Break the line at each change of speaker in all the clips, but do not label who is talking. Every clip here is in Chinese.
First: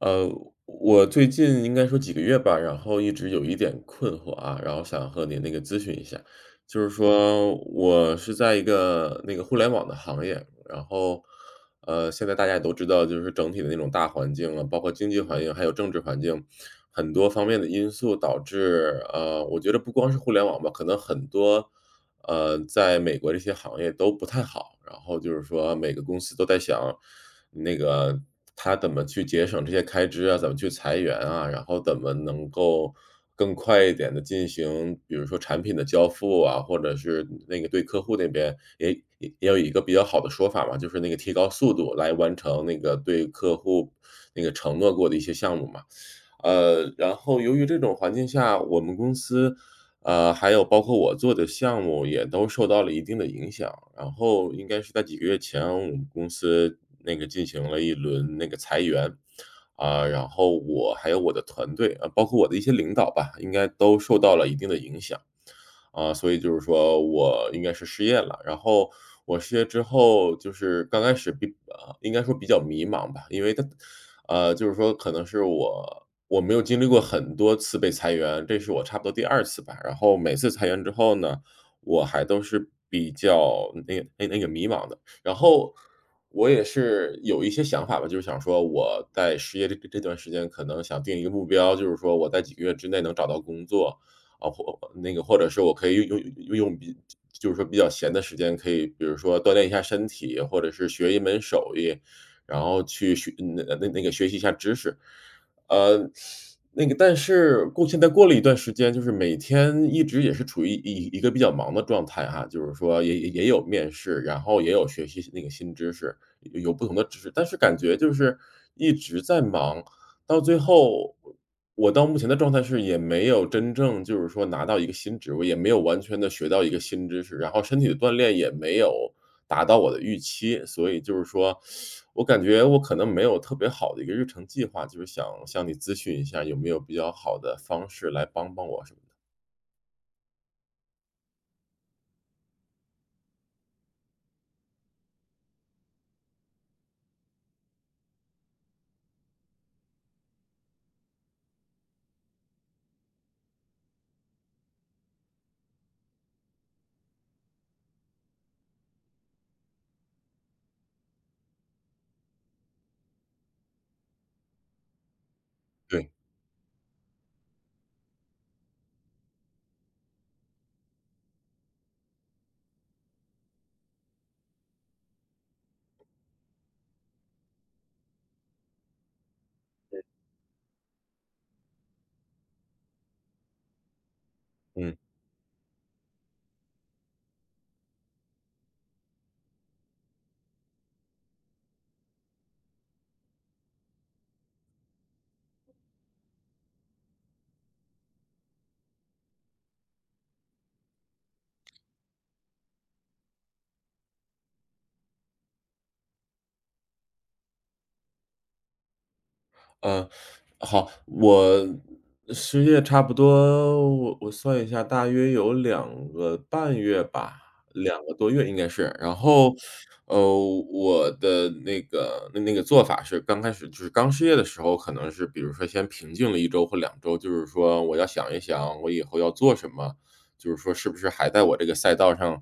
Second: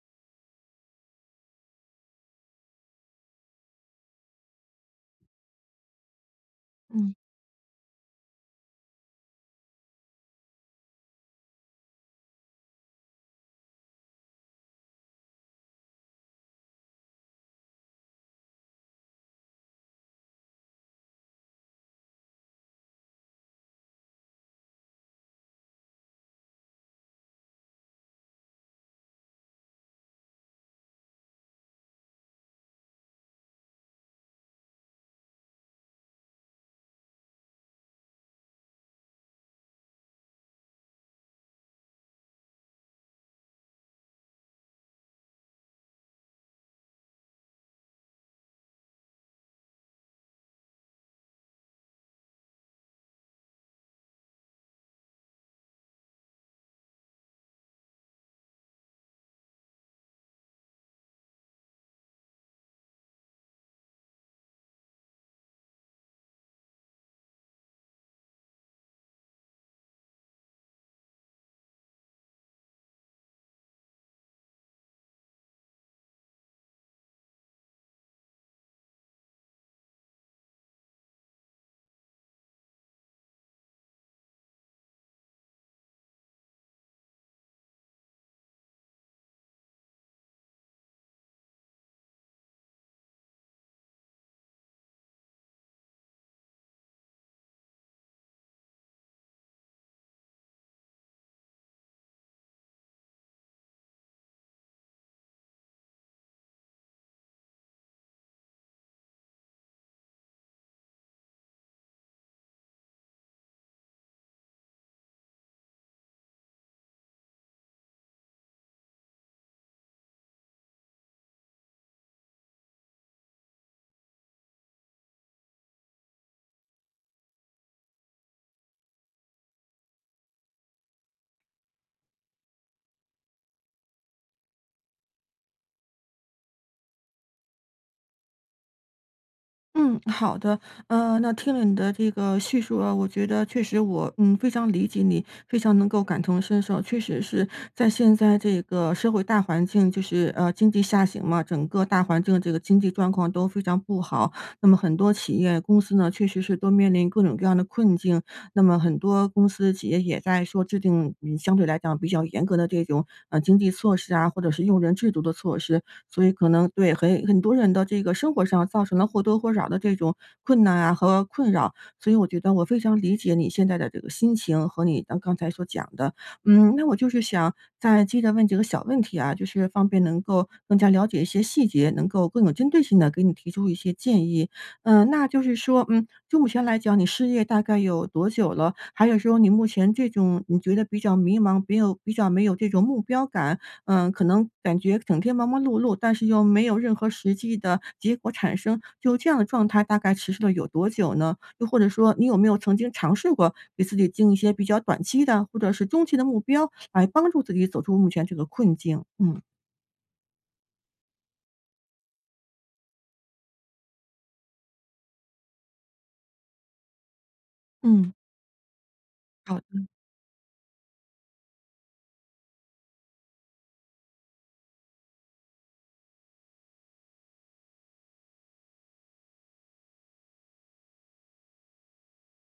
呃，我最近应该说几个月吧，然后一直有一点困惑啊，然后想和你咨询一下。就是
嗯
说我是在一个互联网的行业，然后，现在大家也都知道，就是整体的那种大环境啊，包括经济环境，还有政治环境，很多方面的因素导致，我觉得不光是互联网吧，可能很多在美国这些行业都不太好，然后就是说每个公司都在想，那个他怎么去节省这些开支啊，怎么去裁员啊，然后怎么能够更快一点的进行，比如说产品的交付啊，或者是对客户那边也也有一个比较好的说法嘛，就是提高速度来完成对客户承诺过的一些项目嘛。然后由于这种环境下，我们公司，还有包括我做的项目也都受到了一定的影响。然后应该是在几个月前，我们公司进行了一轮裁员，啊，然后我还有我的团队，啊，包括我的一些领导吧，应该都受到了一定的影响。啊，所以就是说我应该是失业了。然后我失业之后，就是刚开始比应该说比较迷茫吧，因为他就是说可能是我没有经历过很多次被裁员，这是我差不多第二次吧。然后每次裁员之后呢，我还都是比较迷茫的。然后我也是有一些想法吧，就是想说我在失业这段时间可能想定一个目标，就是说我在几个月之内能找到工作，啊，或那个或者是我可以用用用比就是说比较闲的时间，可以比如说锻炼一下身体，或者是学一门手艺，然后去学学习一下知识。呃，但是现在过了一段时间，就是每天一直也是处于一个比较忙的状态哈，就是说也有面试，然后也有学习新知识，有不同的知识，但是感觉就是一直在忙。到最后，我到目前的状态是也没有真正就是说拿到一个新职位，也没有完全的学到一个新知识，然后身体的锻炼也没有达到我的预期。所以就是说，我感觉我可能没有特别好的一个日程计划，就是想向你咨询一下有没有比较好的方式来帮帮我什么的。
嗯，好的。那听了你的这个叙述啊，我觉得确实我非常理解你，非常能够感同身受。确实是在现在这个社会大环境，就是经济下行嘛，整个大环境这个经济状况都非常不好。那么很多企业公司呢，确实是都面临各种各样的困境。那么很多公司企业也在说制定相对来讲比较严格的这种经济措施啊，或者是用人制度的措施。
对，
所以可能对很多人的这个生活上造成了或多或少的这种困难啊和困扰。所以我觉得我非常理解你现在的这个心情和你刚刚才所讲的。嗯，那我就是想再接着问几个小问题啊，就是方便能够更加了解一些细节，能够更有针对性的给你提出一些建议。
嗯。
嗯，那就是说，嗯，就目前来讲，你失业大概有多久了？还有说你目前这种你觉得比较迷茫，没有这种目标感，嗯，可能感觉整天忙忙碌碌，但是又没有任何实际的结果产生，就这样的状态大概持续了有多久呢？又或者说，你有没有曾经尝试过给自己定一些比较短期的或者是中期的目标，来帮助自己走出目前这个困境？嗯。
嗯，好，我失业差不多，我算一下，大约有两个半月吧两
嗯，
个多月应该是。然后，
好的，
呃，我的做法是刚开始就是刚失业的时候，可能是比如说先平静了一周或两周，就是说我要想一想我以后要做什么，就是说是不是还在我这个赛道上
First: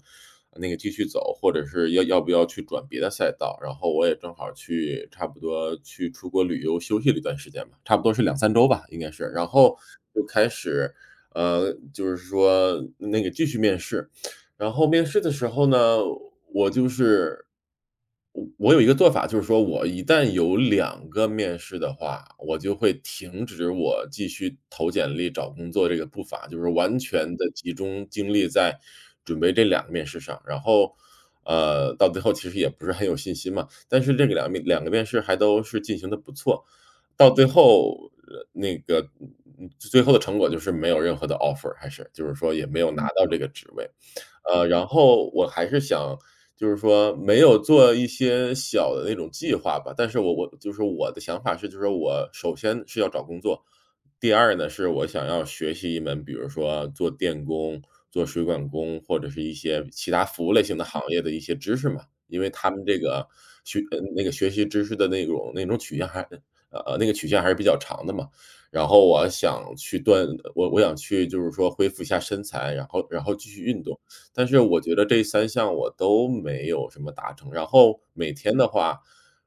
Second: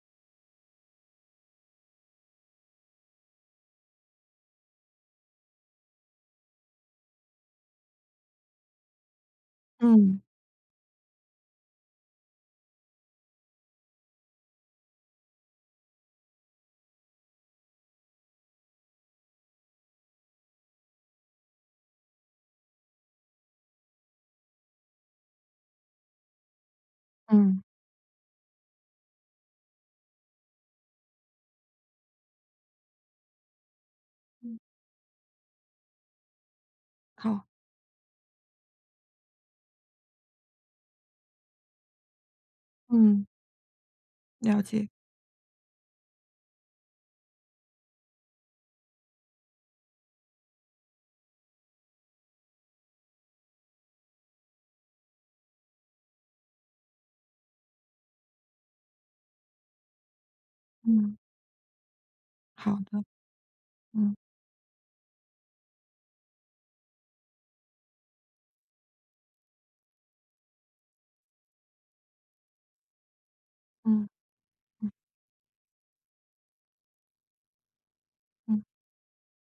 继续走，或者是要不要去转别的赛道。然后我也正好去差不多去出国旅游休息了一段时间吧，差不多是两三周吧，应该是。然后
嗯
就开始，就是说继续面试，然后面试的时候呢，我就是我有一个做法，就是说我一旦有两个面试的话，我就会停止我继续投简历找工作这个步伐，就是完全的
嗯，
集中精力在准备这两个面试上。然后，到最后其实也不是很有信心嘛，但是这个两个面试还都是进行的不错，到
好，
最后，最后的成果就是没有任何的 offer，还是，就是说也没有拿
嗯，
到这个职位。
了
然
解，
后我还是想就是说没有做一些小的那种计划吧，但是我就是我的想法是，就是我首先是要找工作，第二呢，是我想要学习一门，比如说做电工、做水管工或者是一些其他服务类型的行
嗯，
业的一些知识嘛。因为
好
他们这
的，
个学呃，
嗯
那个学习知识的那种曲线还曲线还是比较长的嘛。然后我想去就是说恢复一下身材，然后继续运动。
嗯
但是我觉得这三项我都没有什么达成，然后每天
嗯。
的话，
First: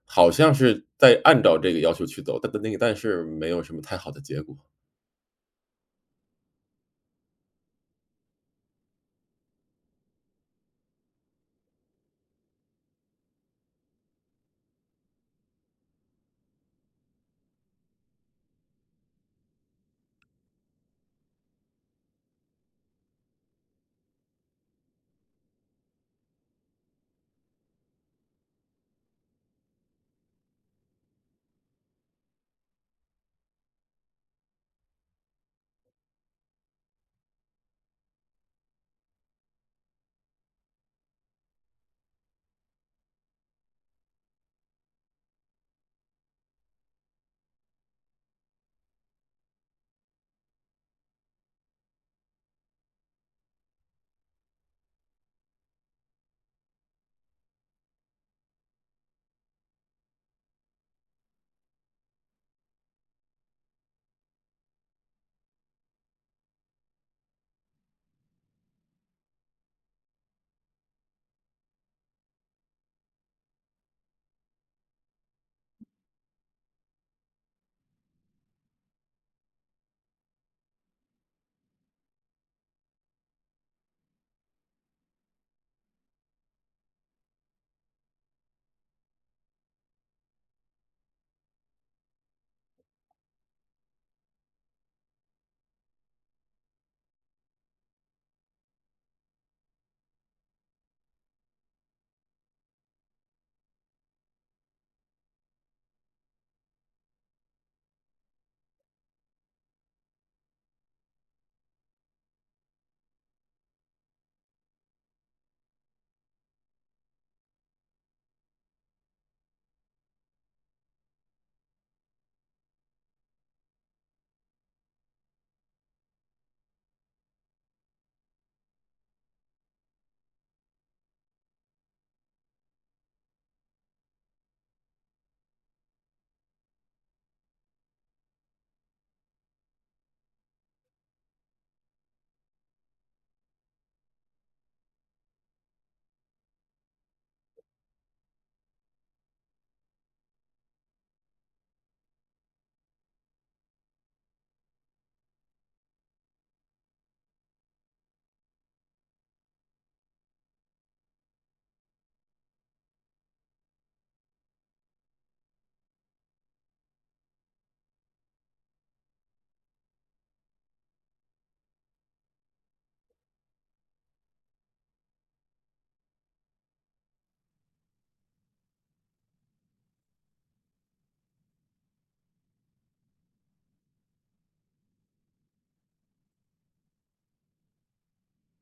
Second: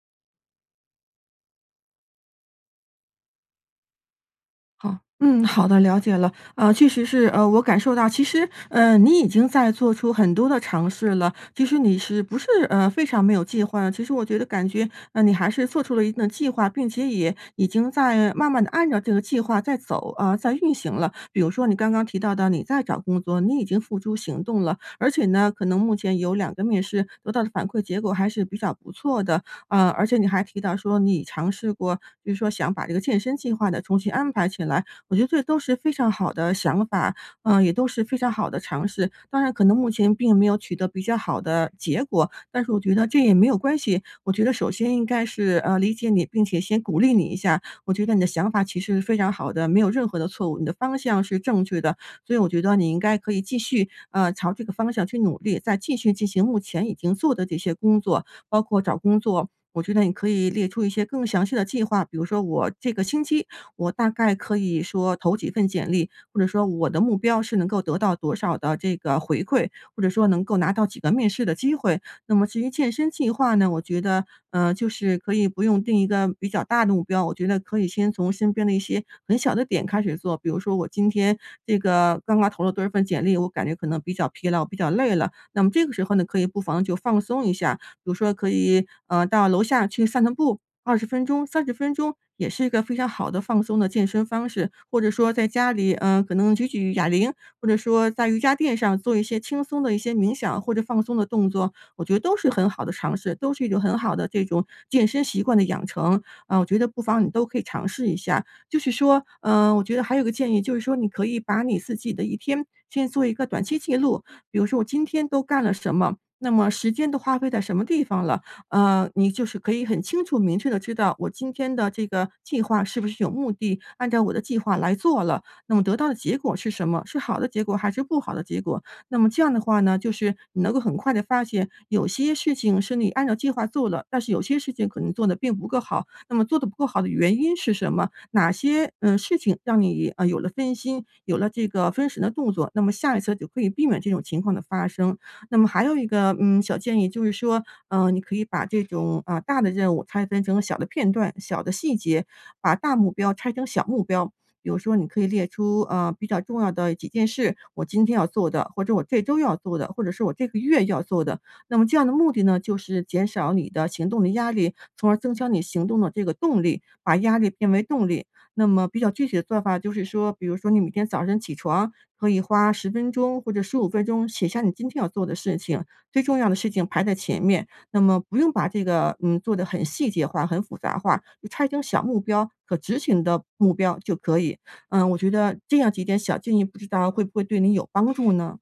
好像是在按照这个要求去走，但但那个但是没有什么太好的结果。
好，嗯，好的，了解了。确实是，我感受到，其实，你已经在做出很多的尝试了。其实你是不是非常没有计划呢？其实我觉得感觉，你还是做出了一定的计划，并且也已经在慢慢的按照这个计划在走啊、在运行了。比如说你刚刚提到的，你在找工作，你已经付诸行动了，而且呢，可能目前有两个面试得到的反馈结果还是比较不错的。而且你还提到说你尝试过，就是说想把这个健身计划的重新安排起来，我觉得这都是非常好的想法，嗯，也都是非常好的尝试。当然可能目前并没有取得比较好的结果，但是我觉得这也没有关系。我觉得首先应该是，理解你，并且先鼓励你一下。我觉得你的想法其实是非常好的，没有任何的错误，你的方向是正确的，所以我觉得你应该可以继续，朝这个方向去努力，再继续进行目前已经做的这些工作，包括找工作，我觉得你可以列出一些更详细的计划，比如说我这个星期我大概可以说投几份简历，或者说我的目标是能够得到多少的这个回馈，或者说能够拿到几个面试的机会。那么至于健身计划呢，我觉得，就是可以不用定一个比较大的目标，我觉得可以先从身边的一些很小的点开始做，比如说我今天这个刚刚投了多少份简历，我感觉可能比较疲劳、比较累了，那么这个时候呢，可以不妨就放松一下，比如说可以，到楼下去散散步20分钟、30分钟也是一个非常好的放松的健身方式。或者说在家里，嗯，可能举举哑铃，或者说在瑜伽垫上做一些轻松的一些冥想或者放松的动作，我觉得都是很好的尝试，都是一种很好的这种健身习惯的养成。啊，我觉得不妨你都可以尝试一下。就是说，嗯，我觉得还有个建议，就是说你可以把你自己的一天先做一个短期记录，比如说我今天都干了什么，那么时间都花费在什么地方了？你就是可以很清楚明确的知道我今天的这个计划是不是有目的，按照我的计划来做了，那么得到的结果是什么？是好的结果还是不好的结果？那么这样的话呢，就是你能够很快的发现，有些事情是你按照计划做了，但是有些事情可能做的并不够好，那么做的不够好的原因是什么？哪些，嗯，事情让你，有了分心，有了这个分神的动作，那么下一次就可以避免这种情况的发生。那么还有一个，嗯，小建议就是说，你可以把这种，啊，大的任务拆分成小的片段、小的细节，把大目标拆成小目标。比如说你可以列出，啊比较重要的几件事，我今天要做的，或者我这周要做的，或者是我这个月要做的。那么这样的目的呢，就是减少你的行动的压力，从而增强你行动的这个动力，把压力变为动力。那么比较具体的做法就是说，比如说你每天早晨起床，可以花十分钟或者15分钟写下你今天要做的事情，最重要的事情排在前面。那么不用把这个，嗯，做得很细节化、很复杂化，就拆成小目标、可执行的目标就可以。嗯，我觉得这样几点小建议，不知道会不会对你有帮助呢？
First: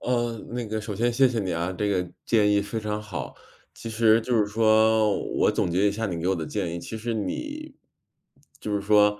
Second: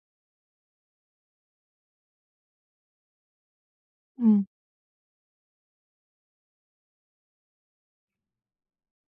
首先谢谢你啊，这个建议非常好。其实就
嗯。
是说我总结一下你给我的建议，其实你就是说，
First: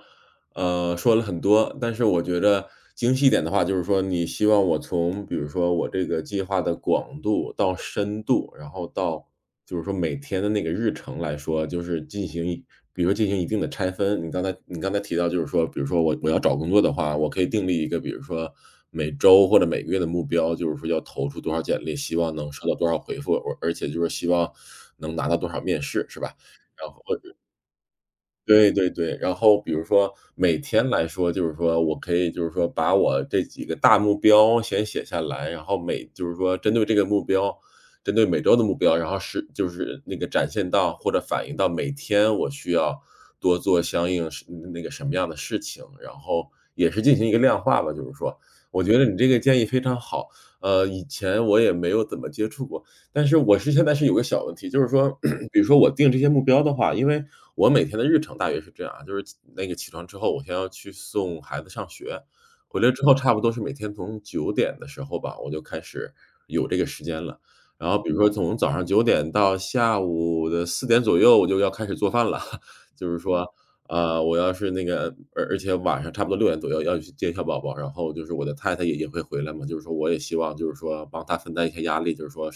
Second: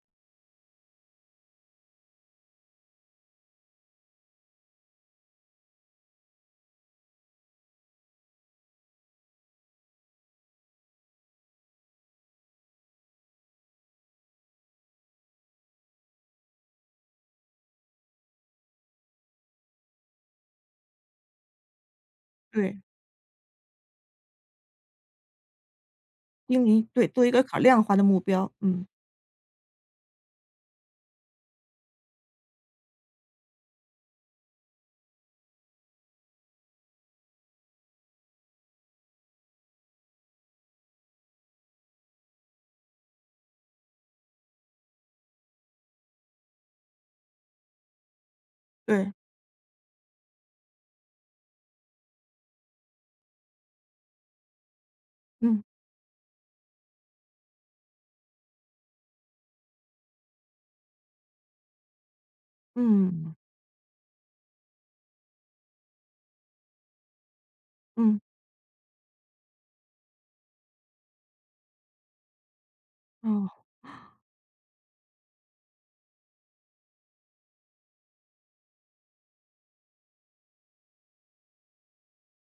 说了很多，但是我觉得精细一点的话，就是说你希望我从比如说我这个计划的广度到深度，然后到就是说每天的日程来说，就是进行一比如说进行一定的拆分。你刚才提到就是说，比如说我要找工作的话，我可以订立一个，比如说每周或者每个月的目标，就是说要投出多少简历，希望能收到
对，
多少回复，而且就是希望能拿到多少面试，是吧？然后
对，做一个可量化的目标。嗯，
对，然后比如说每天来说，就是说我可以就是说把我这几个大目标先写下来，然后每就是说针对这个目标，针对每周的目标，然后是就是展现到或者反映到每天我需要多做相应是什么样的事情，然后也是进行一个量化吧，就是说，我觉得
对，
你这个建议非常好，以前我也没有怎么接触过，但是现在是有个小问题，就是说比
嗯
如说我定这些目标的话，因为我每天的日程大约是这样啊，就是起那个起床之后，我先要去送孩子上学，回来之后差
嗯。
不多是每天从九点的时候吧，我就开始有这个时间了。然后比如
嗯，
说从早上九点到下午的四点左右，我就要开始做饭了。就是说，
哦，
啊，我要是而且晚上差不多六点左右要去接小宝宝，然后就是我的太太也会回来嘛，就是说我也希望就是说帮她分担一些压力，就是说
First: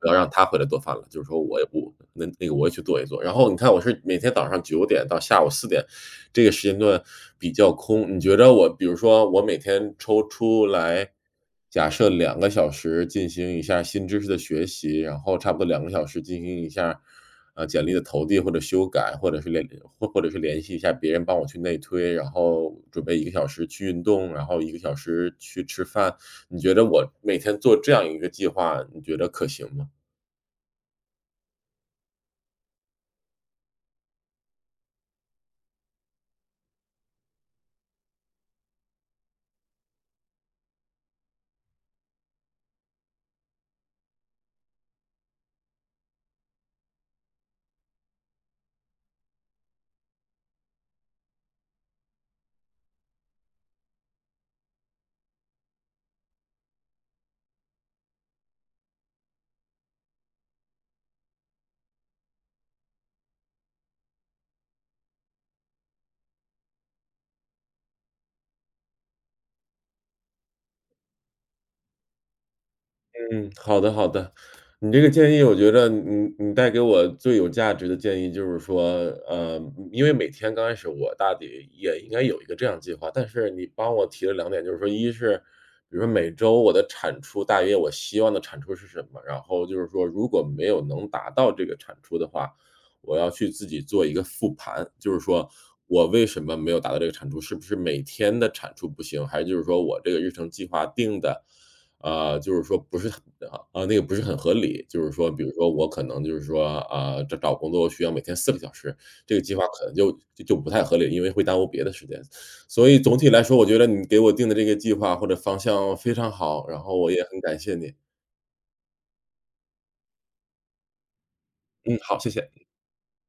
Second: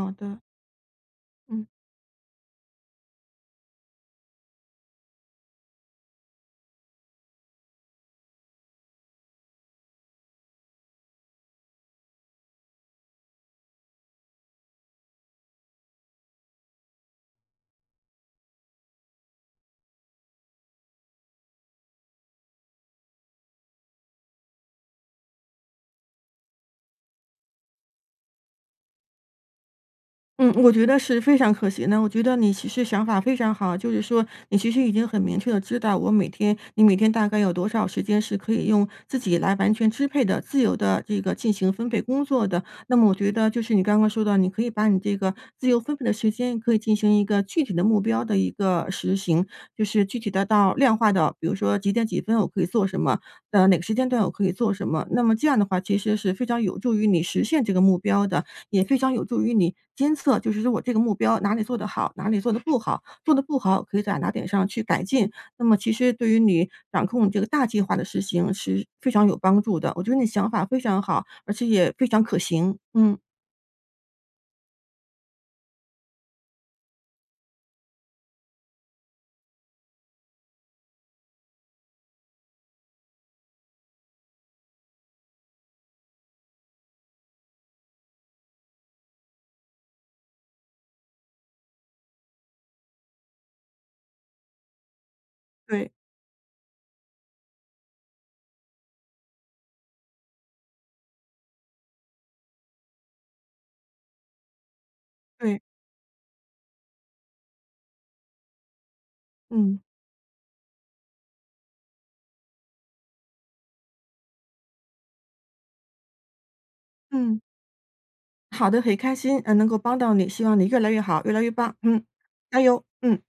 不要让
的，
他回来做饭了，就是说我
嗯。
也不我也去做一做。然后你看我是每天早上九点到下午四点，这个时间段比较空。你觉得我比如说我每天抽出来，假设两个小时进行一下新知识的学习，然后差不多两个小时进行一下，简历的投递或者修改，或者是或者是联系一下别人帮我去内推，然后准备一个小时去运动，然后一个小时去吃饭。你觉得我每天做这样一个计划，你觉得可行吗？
嗯，我觉得是非常可惜的。我觉得你其实想法非常好，就是说你其实已经很明确的知道，我每天你每天大概有多少时间是可以用自己来完全支配的、自由的这个进行分配工作的。那么我觉得就是你刚刚说到，你可以把你这个自由分配的时间可以进行一个具体的目标的一个实行，就是具体的到量化的，比如说几点几分我可以做什么，哪个时间段我可以做什么。那么这样的话，其实是非常有助于你实现这个目标的。也非常有助于你监测，就是说我这个目标哪里做得好，哪里做得不好，做得不好可以在哪点上去改进。那么其实对于你掌控这个大计划的实行是非常有帮助的。我觉得你想法非常好，而且也非常可行。嗯，
嗯，好的好的。你这个建议我觉得你带给我最有价值的建议就是说，呃，因为每天刚开始我大抵也应该有一个这样计划，但是你帮我提了两点，就是说一是，比如说每周我的产出大约我希望的产出是什么，然后就是说如果没有能达到这个产出的话，我要去自己做一个复盘，就是说
对
我为什么没有达到这个产出，是不是每天的产出不行，还是就是说我这个日程计划定的啊，就是说不是很不是很合理。就是说比如
对，
说我可能就是说，啊，找工作需要每天四个小时，这个计划
嗯
可能就不太合理，因为会耽误别的时间。所以总体来说，我觉得你给我定的这个计划或者方向非常好，然后我也
嗯，
很感谢你。
好的，很开心，能够帮到你，希望你越来越好，越来越棒。
嗯，
嗯，
好，谢
加
谢。
油，嗯。